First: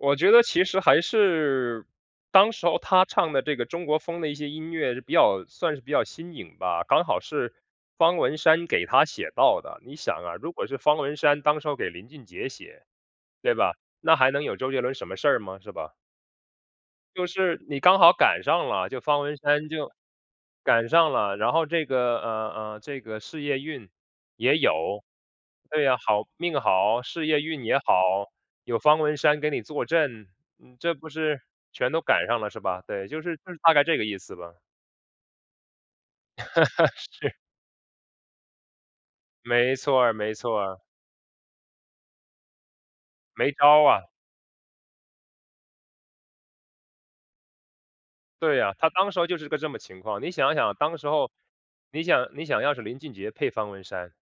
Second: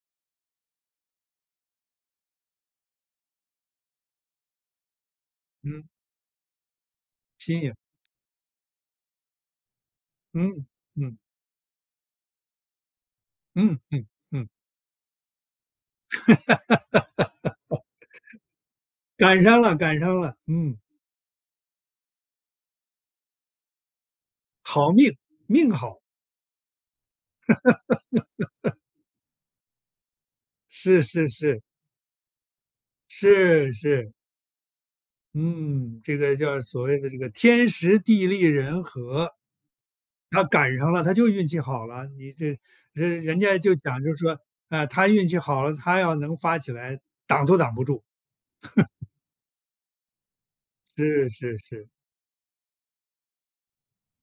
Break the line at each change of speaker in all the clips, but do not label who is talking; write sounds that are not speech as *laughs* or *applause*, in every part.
我觉得其实还是当时候他唱的这个中国风的一些音乐是比较算是
嗯。
比较新颖吧，刚好是
新颖。
方文山给他写到的。你想啊，如
嗯，
果是方文
嗯。
山当时要给林俊杰写，对吧，
嗯，嗯，
那还能
嗯。
有周杰伦什么事儿吗？是吧？就是你刚好赶上了，就
*laughs*
方文
赶上
山
了
就
赶上了，嗯。
赶上了，然后这个，呃，呃，这个事业运也
好
有。
命，命
对呀，
好。
好命好、事业运也好，
*laughs*
有方文山给你坐镇，嗯，这
是
不
是
是
是。
全都赶上了是吧？对，就是就是大
是
概这个
是。
意思吧。
嗯，这个叫所
*laughs*
谓的这个
是。
天时地利人和。
没错儿没
他
错
赶
儿。
上了，他就运气好了，你这人人
没
家就
招
讲
啊。
就说：“啊，他运气好了，他要能发起来挡都挡不住。“
对啊，他
*laughs*
当时候就是个这么情况。你想想，当时
是
候，
是是。
你想你想要是林俊杰配方文山，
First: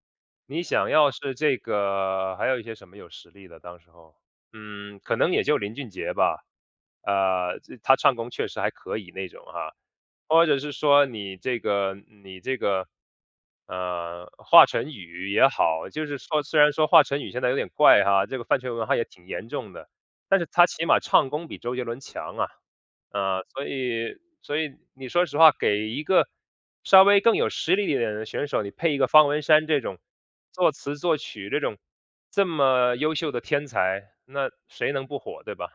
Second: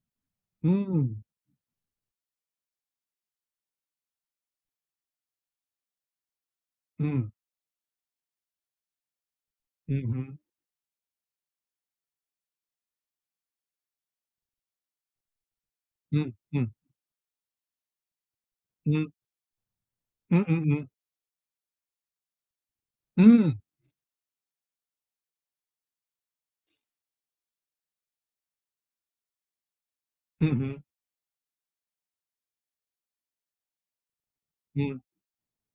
你想要
嗯。
是这个还有一些什么有实力的当时候。嗯，可能也就林俊杰吧，
嗯。
呃，这他唱功确实还可以那种啊。
嗯哼。
或者是说你这个你这个，呃，华晨宇也好，就是
嗯，
说虽
嗯。
然说华晨宇现在有点怪哈，这个饭圈文化也
嗯。
挺严重的，但
嗯
是他
嗯
起
嗯。
码唱功比周杰伦强啊。呃，
嗯。
所以所以你说实话，给一个稍微更有实力一点的选手，你配一个方文山这种
嗯
作
哼。
词作曲这种这么优秀的天才，那谁
嗯。
能不火，对吧？